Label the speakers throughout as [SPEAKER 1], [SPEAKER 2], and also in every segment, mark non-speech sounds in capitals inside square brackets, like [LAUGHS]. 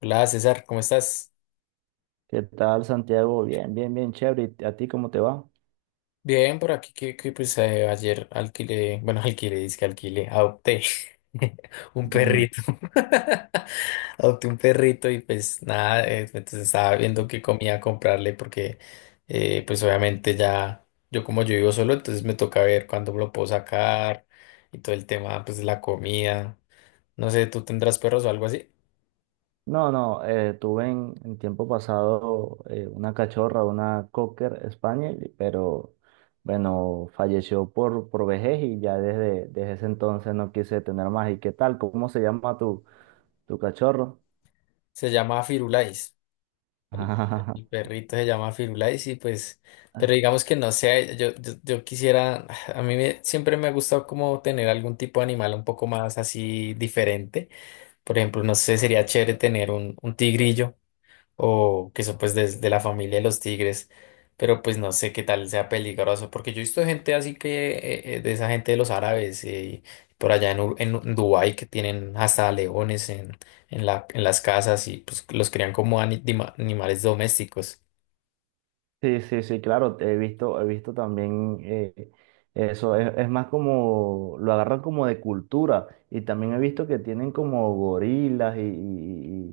[SPEAKER 1] Hola César, ¿cómo estás?
[SPEAKER 2] ¿Qué tal, Santiago? Bien, bien, bien, chévere. ¿Y a ti cómo te va?
[SPEAKER 1] Bien, por aquí que ayer alquilé, bueno, [LAUGHS] alquilé, dizque alquilé, adopté [LAUGHS] un
[SPEAKER 2] Mm.
[SPEAKER 1] perrito. [LAUGHS] Adopté un perrito y pues nada, entonces estaba viendo qué comía comprarle porque pues obviamente ya, yo como yo vivo solo, entonces me toca ver cuándo lo puedo sacar y todo el tema pues de la comida. No sé, ¿tú tendrás perros o algo así?
[SPEAKER 2] No, no, tuve en tiempo pasado una cachorra, una Cocker Spaniel, pero bueno, falleció por vejez y ya desde ese entonces no quise tener más. ¿Y qué tal? ¿Cómo se llama tu cachorro?
[SPEAKER 1] Se llama Firulais. El, el
[SPEAKER 2] [LAUGHS]
[SPEAKER 1] perrito se llama Firulais y pues, pero digamos que no sé, yo quisiera, [SIGHS] a mí me- siempre me ha gustado como tener algún tipo de animal un poco más así diferente. Por ejemplo, no sé, sería chévere tener un tigrillo o que son pues de la familia de los tigres, pero pues no sé qué tal sea peligroso, porque yo he visto gente así que, de esa gente de los árabes, por allá en, en Dubái que tienen hasta leones en, en las casas y pues los crían como ani- dima- animales domésticos.
[SPEAKER 2] Sí, sí, sí, claro, he visto también eso, es más como, lo agarran como de cultura y también he visto que tienen como gorilas y, y-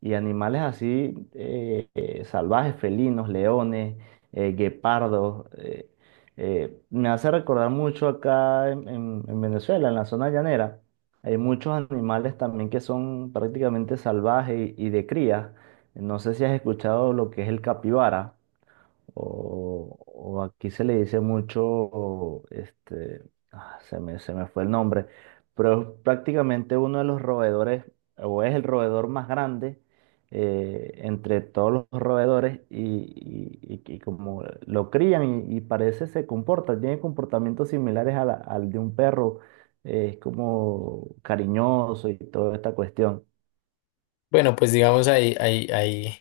[SPEAKER 2] y- y animales así salvajes, felinos, leones, guepardos. Me hace recordar mucho acá en Venezuela, en la zona llanera, hay muchos animales también que son prácticamente salvajes y de cría. No sé si has escuchado lo que es el capibara. O aquí se le dice mucho, este, ah, se me fue el nombre, pero es prácticamente uno de los roedores, o es el roedor más grande entre todos los roedores y como lo crían y parece se comporta, tiene comportamientos similares a la- al de un perro, es como cariñoso y toda esta cuestión.
[SPEAKER 1] Bueno, pues digamos ahí, ahí, ahí,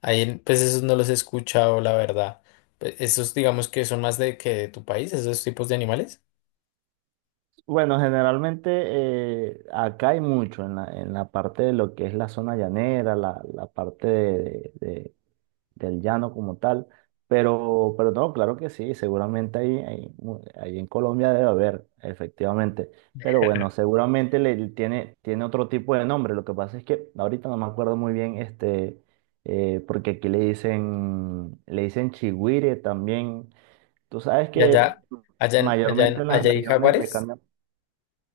[SPEAKER 1] ahí, en- pues esos no los he escuchado, la verdad. Pe- Esos digamos que son más de que de tu país, esos tipos de animales.
[SPEAKER 2] Bueno, generalmente acá hay mucho en la parte de lo que es la zona llanera, la parte de- del llano como tal, pero no, claro que sí, seguramente mu- ahí en Colombia debe haber, efectivamente, pero bueno, seguramente le, tiene, tiene otro tipo de nombre, lo que pasa es que ahorita no me acuerdo muy bien, este, porque aquí le dicen chigüire también, tú sabes
[SPEAKER 1] Y
[SPEAKER 2] que
[SPEAKER 1] allá,
[SPEAKER 2] mayormente en las
[SPEAKER 1] allá hay
[SPEAKER 2] regiones le
[SPEAKER 1] jaguares.
[SPEAKER 2] cambian.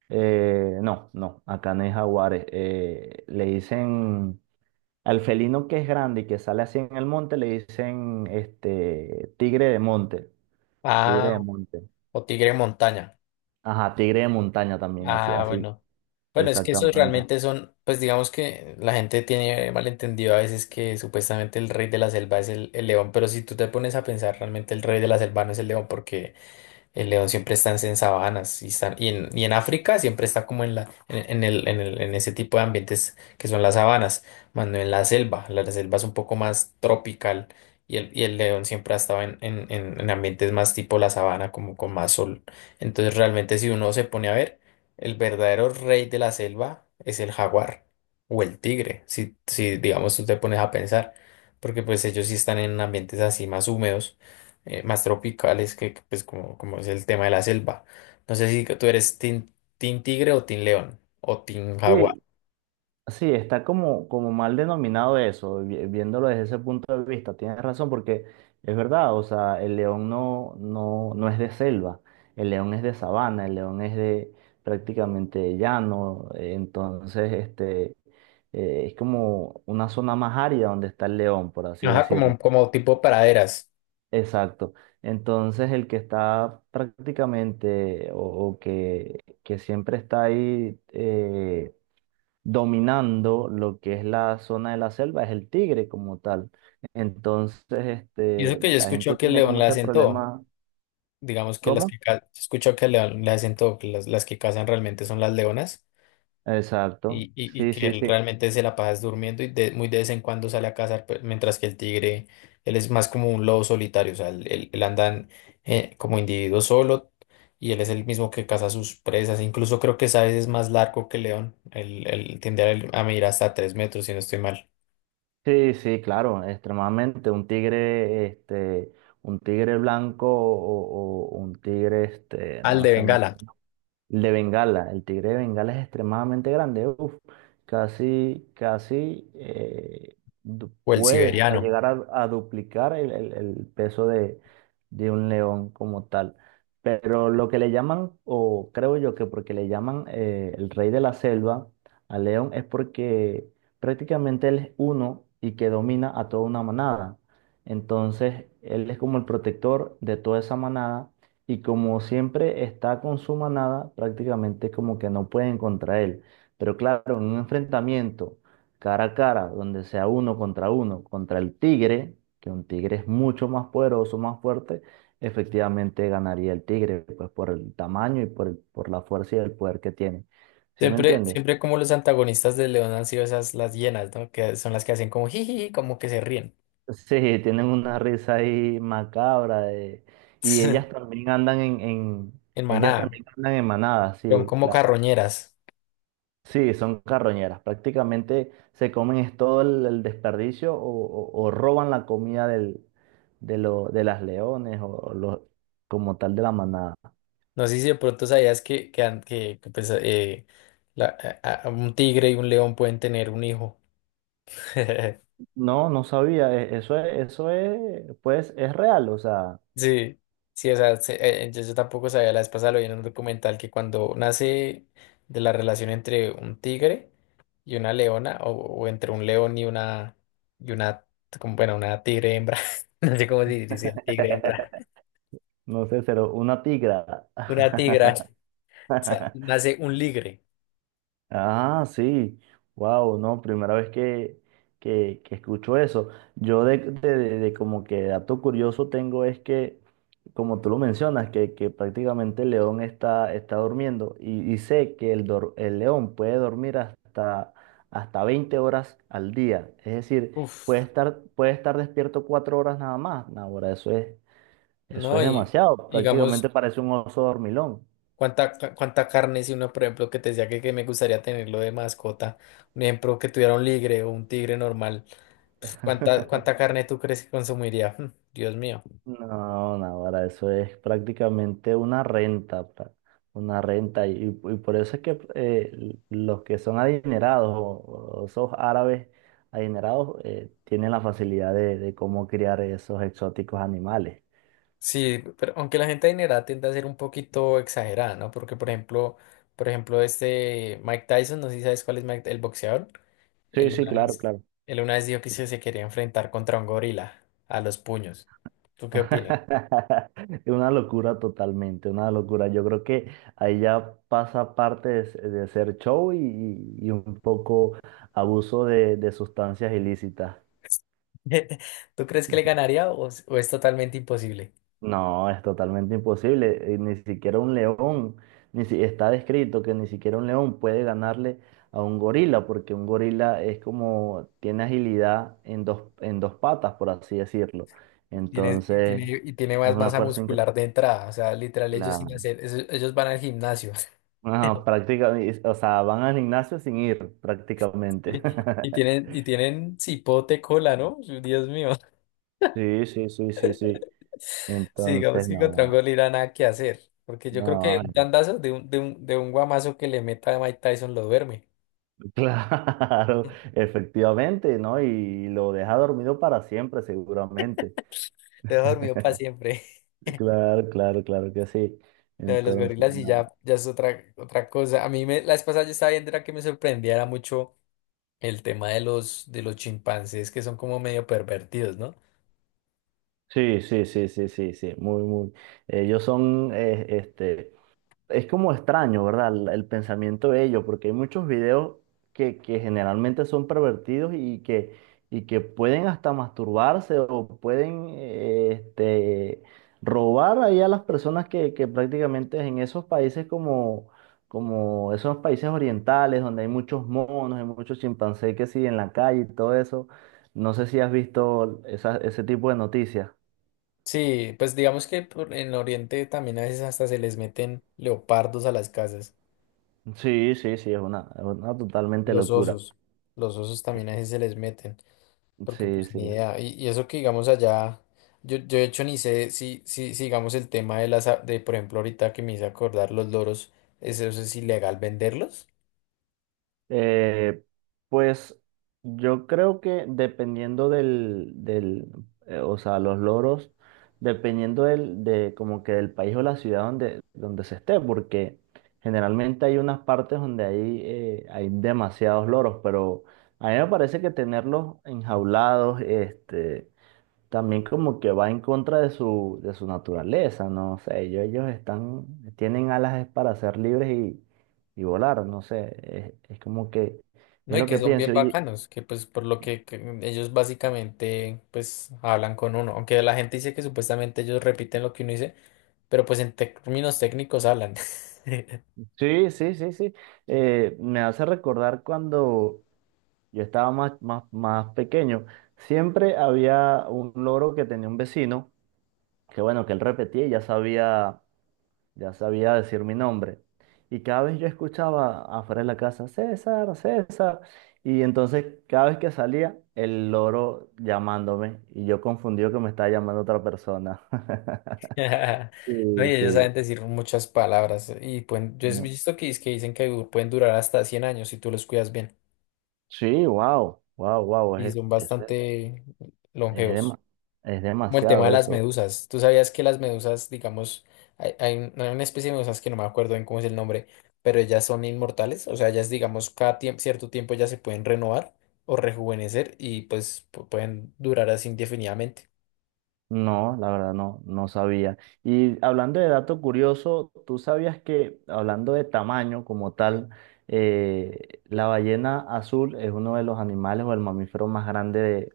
[SPEAKER 2] No, no, acá no hay jaguares. Le dicen al felino que es grande y que sale así en el monte, le dicen este tigre de monte,
[SPEAKER 1] Ah.
[SPEAKER 2] tigre de monte.
[SPEAKER 1] O tigre montaña.
[SPEAKER 2] Ajá, tigre de montaña también, así,
[SPEAKER 1] Ah,
[SPEAKER 2] así,
[SPEAKER 1] bueno. Bueno, es que esos
[SPEAKER 2] exactamente.
[SPEAKER 1] realmente son, pues digamos que la gente tiene malentendido a veces que supuestamente el rey de la selva es el león, pero si tú te pones a pensar, realmente el rey de la selva no es el león porque el león siempre está en sabanas y, está- y en África siempre está como en, la, en el, en el- en ese tipo de ambientes que son las sabanas, más no en la selva. La selva es un poco más tropical y el león siempre ha estado en ambientes más tipo la sabana, como con más sol. Entonces realmente si uno se pone a ver, el verdadero rey de la selva es el jaguar o el tigre, si digamos tú te pones a pensar, porque pues ellos sí están en ambientes así más húmedos más tropicales, pues como, como es el tema de la selva. No sé si tú eres team tigre o team león o team jaguar.
[SPEAKER 2] Sí, sí, está como, como mal denominado eso, vi- viéndolo desde ese punto de vista. Tienes razón, porque es verdad, o sea, el león no, no, no es de selva, el león es de sabana, el león es de prácticamente llano, entonces este, es como una zona más árida donde está el león, por así
[SPEAKER 1] Ajá,
[SPEAKER 2] decirlo.
[SPEAKER 1] como, como tipo praderas.
[SPEAKER 2] Exacto. Entonces el que está prácticamente o que siempre está ahí, dominando lo que es la zona de la selva, es el tigre como tal. Entonces,
[SPEAKER 1] Y eso
[SPEAKER 2] este,
[SPEAKER 1] que yo
[SPEAKER 2] la gente
[SPEAKER 1] escucho que el
[SPEAKER 2] tiene
[SPEAKER 1] león
[SPEAKER 2] como
[SPEAKER 1] le
[SPEAKER 2] ese
[SPEAKER 1] hacen todo.
[SPEAKER 2] problema.
[SPEAKER 1] Digamos que las
[SPEAKER 2] ¿Cómo?
[SPEAKER 1] que ca- yo escucho que el león le hacen todo, que las que cazan realmente son las leonas. Y,
[SPEAKER 2] Exacto.
[SPEAKER 1] y, y
[SPEAKER 2] Sí,
[SPEAKER 1] que
[SPEAKER 2] sí,
[SPEAKER 1] él
[SPEAKER 2] sí.
[SPEAKER 1] realmente se la pasa es durmiendo y de- muy de vez en cuando sale a cazar, pe- mientras que el tigre, él es más como un lobo solitario, o sea, él anda en- como individuo solo y él es el mismo que caza sus presas. Incluso creo que Sáez es más largo que León, él tiende a medir hasta 3 metros, si no estoy mal.
[SPEAKER 2] Sí, sí, claro, extremadamente. Un tigre, este, un tigre blanco o un tigre, este,
[SPEAKER 1] Al
[SPEAKER 2] no
[SPEAKER 1] de
[SPEAKER 2] sé,
[SPEAKER 1] Bengala
[SPEAKER 2] el de Bengala, el tigre de Bengala es extremadamente grande, uf, casi, casi du-
[SPEAKER 1] o el
[SPEAKER 2] puede hasta
[SPEAKER 1] siberiano.
[SPEAKER 2] llegar a duplicar el peso de un león como tal. Pero lo que le llaman, o creo yo que porque le llaman el rey de la selva al león es porque prácticamente él es uno y que domina a toda una manada. Entonces, él es como el protector de toda esa manada y como siempre está con su manada, prácticamente como que no pueden contra él. Pero claro, en un enfrentamiento cara a cara, donde sea uno, contra el tigre, que un tigre es mucho más poderoso, más fuerte, efectivamente ganaría el tigre, pues por el tamaño y por, el- por la fuerza y el poder que tiene. ¿Sí me
[SPEAKER 1] Siempre,
[SPEAKER 2] entiendes?
[SPEAKER 1] siempre
[SPEAKER 2] [LAUGHS]
[SPEAKER 1] como los antagonistas de León han sido esas las hienas, ¿no? Que son las que hacen como jiji, como que se ríen
[SPEAKER 2] Sí, tienen una risa ahí macabra de- y ellas
[SPEAKER 1] [LAUGHS]
[SPEAKER 2] también andan
[SPEAKER 1] en
[SPEAKER 2] ellas
[SPEAKER 1] manada,
[SPEAKER 2] también andan en manadas,
[SPEAKER 1] son
[SPEAKER 2] sí,
[SPEAKER 1] como
[SPEAKER 2] claro.
[SPEAKER 1] carroñeras.
[SPEAKER 2] Sí, son carroñeras. Prácticamente se comen es todo el desperdicio o roban la comida del, de, lo- de las leones como tal de la manada.
[SPEAKER 1] No sé si de pronto sabías que, an- que, pues, la- a- un tigre y un león pueden tener un hijo. [LAUGHS]
[SPEAKER 2] No, no sabía. E- eso es, pues es real. O sea,
[SPEAKER 1] Sí, sí, o sea, se- yo, yo tampoco sabía, la vez pasada lo vi en un documental que cuando nace de la relación entre un tigre y una leona, o entre un león y una, como, bueno, una tigre hembra, [LAUGHS] no sé cómo se dice, tigre hembra,
[SPEAKER 2] [LAUGHS] no sé, pero una tigra.
[SPEAKER 1] una tigra, o sea,
[SPEAKER 2] [LAUGHS]
[SPEAKER 1] nace un ligre.
[SPEAKER 2] Ah, sí. Wow, no, primera vez que, que escucho eso. Yo de como que dato curioso tengo es que, como tú lo mencionas, que prácticamente el león está, está durmiendo y sé que el, dor- el león puede dormir hasta, hasta 20 horas al día. Es decir,
[SPEAKER 1] Uf,
[SPEAKER 2] puede estar despierto 4 horas nada más. No, ahora, eso
[SPEAKER 1] ¿no?
[SPEAKER 2] es
[SPEAKER 1] Y
[SPEAKER 2] demasiado.
[SPEAKER 1] digamos...
[SPEAKER 2] Prácticamente parece un oso dormilón.
[SPEAKER 1] ¿ cuánta carne si uno, por ejemplo, que te decía que me gustaría tenerlo de mascota? Un ejemplo, que tuviera un ligre o un tigre normal. Pf, cuánta
[SPEAKER 2] [LAUGHS]
[SPEAKER 1] carne tú crees que consumiría? [LAUGHS] Mm, Dios mío.
[SPEAKER 2] No, Navarra, eso es prácticamente una renta, pra- una renta. Y por eso es que l- los que son adinerados o esos árabes adinerados tienen la facilidad de cómo criar esos exóticos animales.
[SPEAKER 1] Sí, pero aunque la gente adinerada tiende a ser un poquito exagerada, ¿no? Porque, por ejemplo, este Mike Tyson, no sé si sabes cuál es Mike, el boxeador.
[SPEAKER 2] Sí,
[SPEAKER 1] Él
[SPEAKER 2] sí,
[SPEAKER 1] una
[SPEAKER 2] claro,
[SPEAKER 1] vez,
[SPEAKER 2] claro.
[SPEAKER 1] él una vez dijo que se quería enfrentar contra un gorila a los puños. ¿Tú qué opinas?
[SPEAKER 2] [LAUGHS] Una locura totalmente, una locura. Yo creo que ahí ya pasa parte de, s- de hacer show y un poco abuso de sustancias ilícitas.
[SPEAKER 1] [LAUGHS] ¿Tú crees que le ganaría o es totalmente imposible?
[SPEAKER 2] No, es totalmente imposible. Ni siquiera un león, ni si, está descrito que ni siquiera un león puede ganarle a un gorila, porque un gorila es como, tiene agilidad en dos patas, por así decirlo.
[SPEAKER 1] Tiene,
[SPEAKER 2] Entonces,
[SPEAKER 1] y tiene
[SPEAKER 2] es
[SPEAKER 1] más
[SPEAKER 2] una
[SPEAKER 1] masa
[SPEAKER 2] fuerza increíble.
[SPEAKER 1] muscular de entrada. O sea, literal, ellos sin
[SPEAKER 2] Claro.
[SPEAKER 1] hacer, eso- ellos van al gimnasio. [LAUGHS]
[SPEAKER 2] Ajá, prácticamente, o sea, van al gimnasio sin ir, prácticamente. [LAUGHS]
[SPEAKER 1] Y tienen cipote cola, ¿no? Dios mío. [LAUGHS]
[SPEAKER 2] Sí, sí, sí, sí, sí.
[SPEAKER 1] Sí, digamos
[SPEAKER 2] Entonces,
[SPEAKER 1] que
[SPEAKER 2] no,
[SPEAKER 1] contra un
[SPEAKER 2] no,
[SPEAKER 1] gorila nada que hacer. Porque yo creo que
[SPEAKER 2] no,
[SPEAKER 1] un tandazo de de un guamazo que le meta a Mike Tyson lo duerme.
[SPEAKER 2] claro,
[SPEAKER 1] [LAUGHS]
[SPEAKER 2] [LAUGHS] efectivamente, ¿no? Y lo deja dormido para siempre, seguramente.
[SPEAKER 1] Lo deja dormido para siempre.
[SPEAKER 2] Claro, claro, claro que sí.
[SPEAKER 1] [LAUGHS] Lo de los
[SPEAKER 2] Entonces,
[SPEAKER 1] gorilas y
[SPEAKER 2] no.
[SPEAKER 1] ya, ya es otra cosa. A mí me, la vez pasada yo estaba viendo era que me sorprendía era mucho el tema de de los chimpancés que son como medio pervertidos, ¿no?
[SPEAKER 2] Sí, sí, sí, sí, sí, sí, muy, muy. Ellos son, este, es como extraño, ¿verdad? El pensamiento de ellos, porque hay muchos videos que generalmente son pervertidos y que pueden hasta masturbarse o pueden este, robar ahí a las personas que prácticamente en esos países como, como esos países orientales, donde hay muchos monos, hay muchos chimpancés que siguen en la calle y todo eso. No sé si has visto esa- ese tipo de noticias.
[SPEAKER 1] Sí, pues digamos que por- en Oriente también a veces hasta se les meten leopardos a las casas,
[SPEAKER 2] Sí, sí, sí, es una totalmente
[SPEAKER 1] los
[SPEAKER 2] locura.
[SPEAKER 1] osos, los osos también a veces se les meten, porque
[SPEAKER 2] Sí,
[SPEAKER 1] pues
[SPEAKER 2] sí.
[SPEAKER 1] ni idea, y eso que digamos allá, yo de hecho ni sé si digamos el tema de las, a- de por ejemplo ahorita que me hice acordar los loros, eso es ilegal venderlos,
[SPEAKER 2] Eh, pues yo creo que dependiendo del, del o sea, los loros, dependiendo del, de como que del país o la ciudad donde, donde se esté, porque generalmente hay unas partes donde hay, hay demasiados loros, pero a mí me parece que tenerlos enjaulados, este, también como que va en contra de su naturaleza, no sé, ellos están, tienen alas es para ser libres y volar, no sé, es como que,
[SPEAKER 1] ¿no?
[SPEAKER 2] es
[SPEAKER 1] Y
[SPEAKER 2] lo
[SPEAKER 1] que
[SPEAKER 2] que
[SPEAKER 1] son bien
[SPEAKER 2] pienso.
[SPEAKER 1] bacanos, que pues por lo que ellos básicamente pues hablan con uno, aunque la gente dice que supuestamente ellos repiten lo que uno dice, pero pues en términos técnicos hablan. [LAUGHS]
[SPEAKER 2] Sí, sí, sí, sí, me hace recordar cuando yo estaba más, más, más pequeño, siempre había un loro que tenía un vecino, que bueno, que él repetía y ya sabía decir mi nombre. Y cada vez yo escuchaba afuera de la casa, César, César. Y entonces cada vez que salía, el loro llamándome. Y yo confundido que me estaba llamando otra persona. [LAUGHS]
[SPEAKER 1] [LAUGHS]
[SPEAKER 2] Sí,
[SPEAKER 1] Oye, ellos saben
[SPEAKER 2] sí.
[SPEAKER 1] decir muchas palabras y pueden, yo he
[SPEAKER 2] No.
[SPEAKER 1] visto que, es que dicen que du- pueden durar hasta 100 años si tú los cuidas bien
[SPEAKER 2] Sí, wow, wow, wow.
[SPEAKER 1] y son bastante
[SPEAKER 2] Es,
[SPEAKER 1] longevos.
[SPEAKER 2] dema- es
[SPEAKER 1] Como el tema
[SPEAKER 2] demasiado
[SPEAKER 1] de las
[SPEAKER 2] eso.
[SPEAKER 1] medusas. ¿Tú sabías que las medusas, digamos, hay una especie de medusas que no me acuerdo bien cómo es el nombre, pero ellas son inmortales? O sea, ellas, digamos, cada tiemp- cierto tiempo ya se pueden renovar o rejuvenecer y pues pu- pueden durar así indefinidamente.
[SPEAKER 2] No, la verdad no, no sabía. Y hablando de dato curioso, ¿tú sabías que, hablando de tamaño como tal, la ballena azul es uno de los animales o el mamífero más grande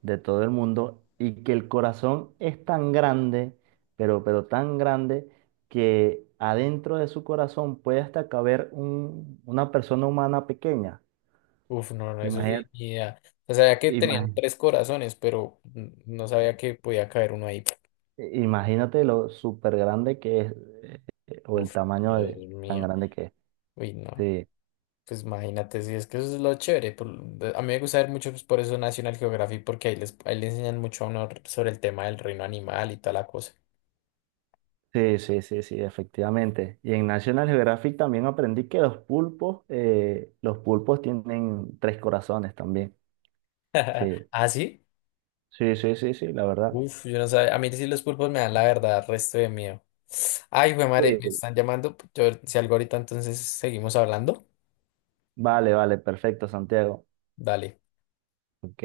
[SPEAKER 2] de todo el mundo y que el corazón es tan grande, pero tan grande, que adentro de su corazón puede hasta caber un- una persona humana pequeña?
[SPEAKER 1] Uf, no, no, eso sí,
[SPEAKER 2] Imagínate,
[SPEAKER 1] ni idea. O sea, sabía que tenían 3 corazones, pero n- no sabía que podía caer uno ahí.
[SPEAKER 2] imagínate lo súper grande que es. O el
[SPEAKER 1] Uf,
[SPEAKER 2] tamaño
[SPEAKER 1] Dios
[SPEAKER 2] de- tan
[SPEAKER 1] mío.
[SPEAKER 2] grande que es.
[SPEAKER 1] Uy, no.
[SPEAKER 2] Sí,
[SPEAKER 1] Pues imagínate, si es que eso es lo chévere. Por- de- a mí me gusta ver mucho, pues, por eso National Geographic, porque ahí les, ahí le enseñan mucho a uno r- sobre el tema del reino animal y toda la cosa.
[SPEAKER 2] sí, sí, sí, sí, efectivamente. Y en National Geographic también aprendí que los pulpos tienen 3 corazones también.
[SPEAKER 1] [LAUGHS]
[SPEAKER 2] Sí,
[SPEAKER 1] ¿Ah, sí?
[SPEAKER 2] sí, sí, sí, sí, la verdad.
[SPEAKER 1] Uf, yo no sabía. A mí sí los pulpos me dan la verdad, resto de miedo. Ay, güey, madre, me
[SPEAKER 2] Sí.
[SPEAKER 1] están llamando. Yo, si algo ahorita, entonces seguimos hablando.
[SPEAKER 2] Vale, vale, perfecto, Santiago.
[SPEAKER 1] Dale.
[SPEAKER 2] Ok.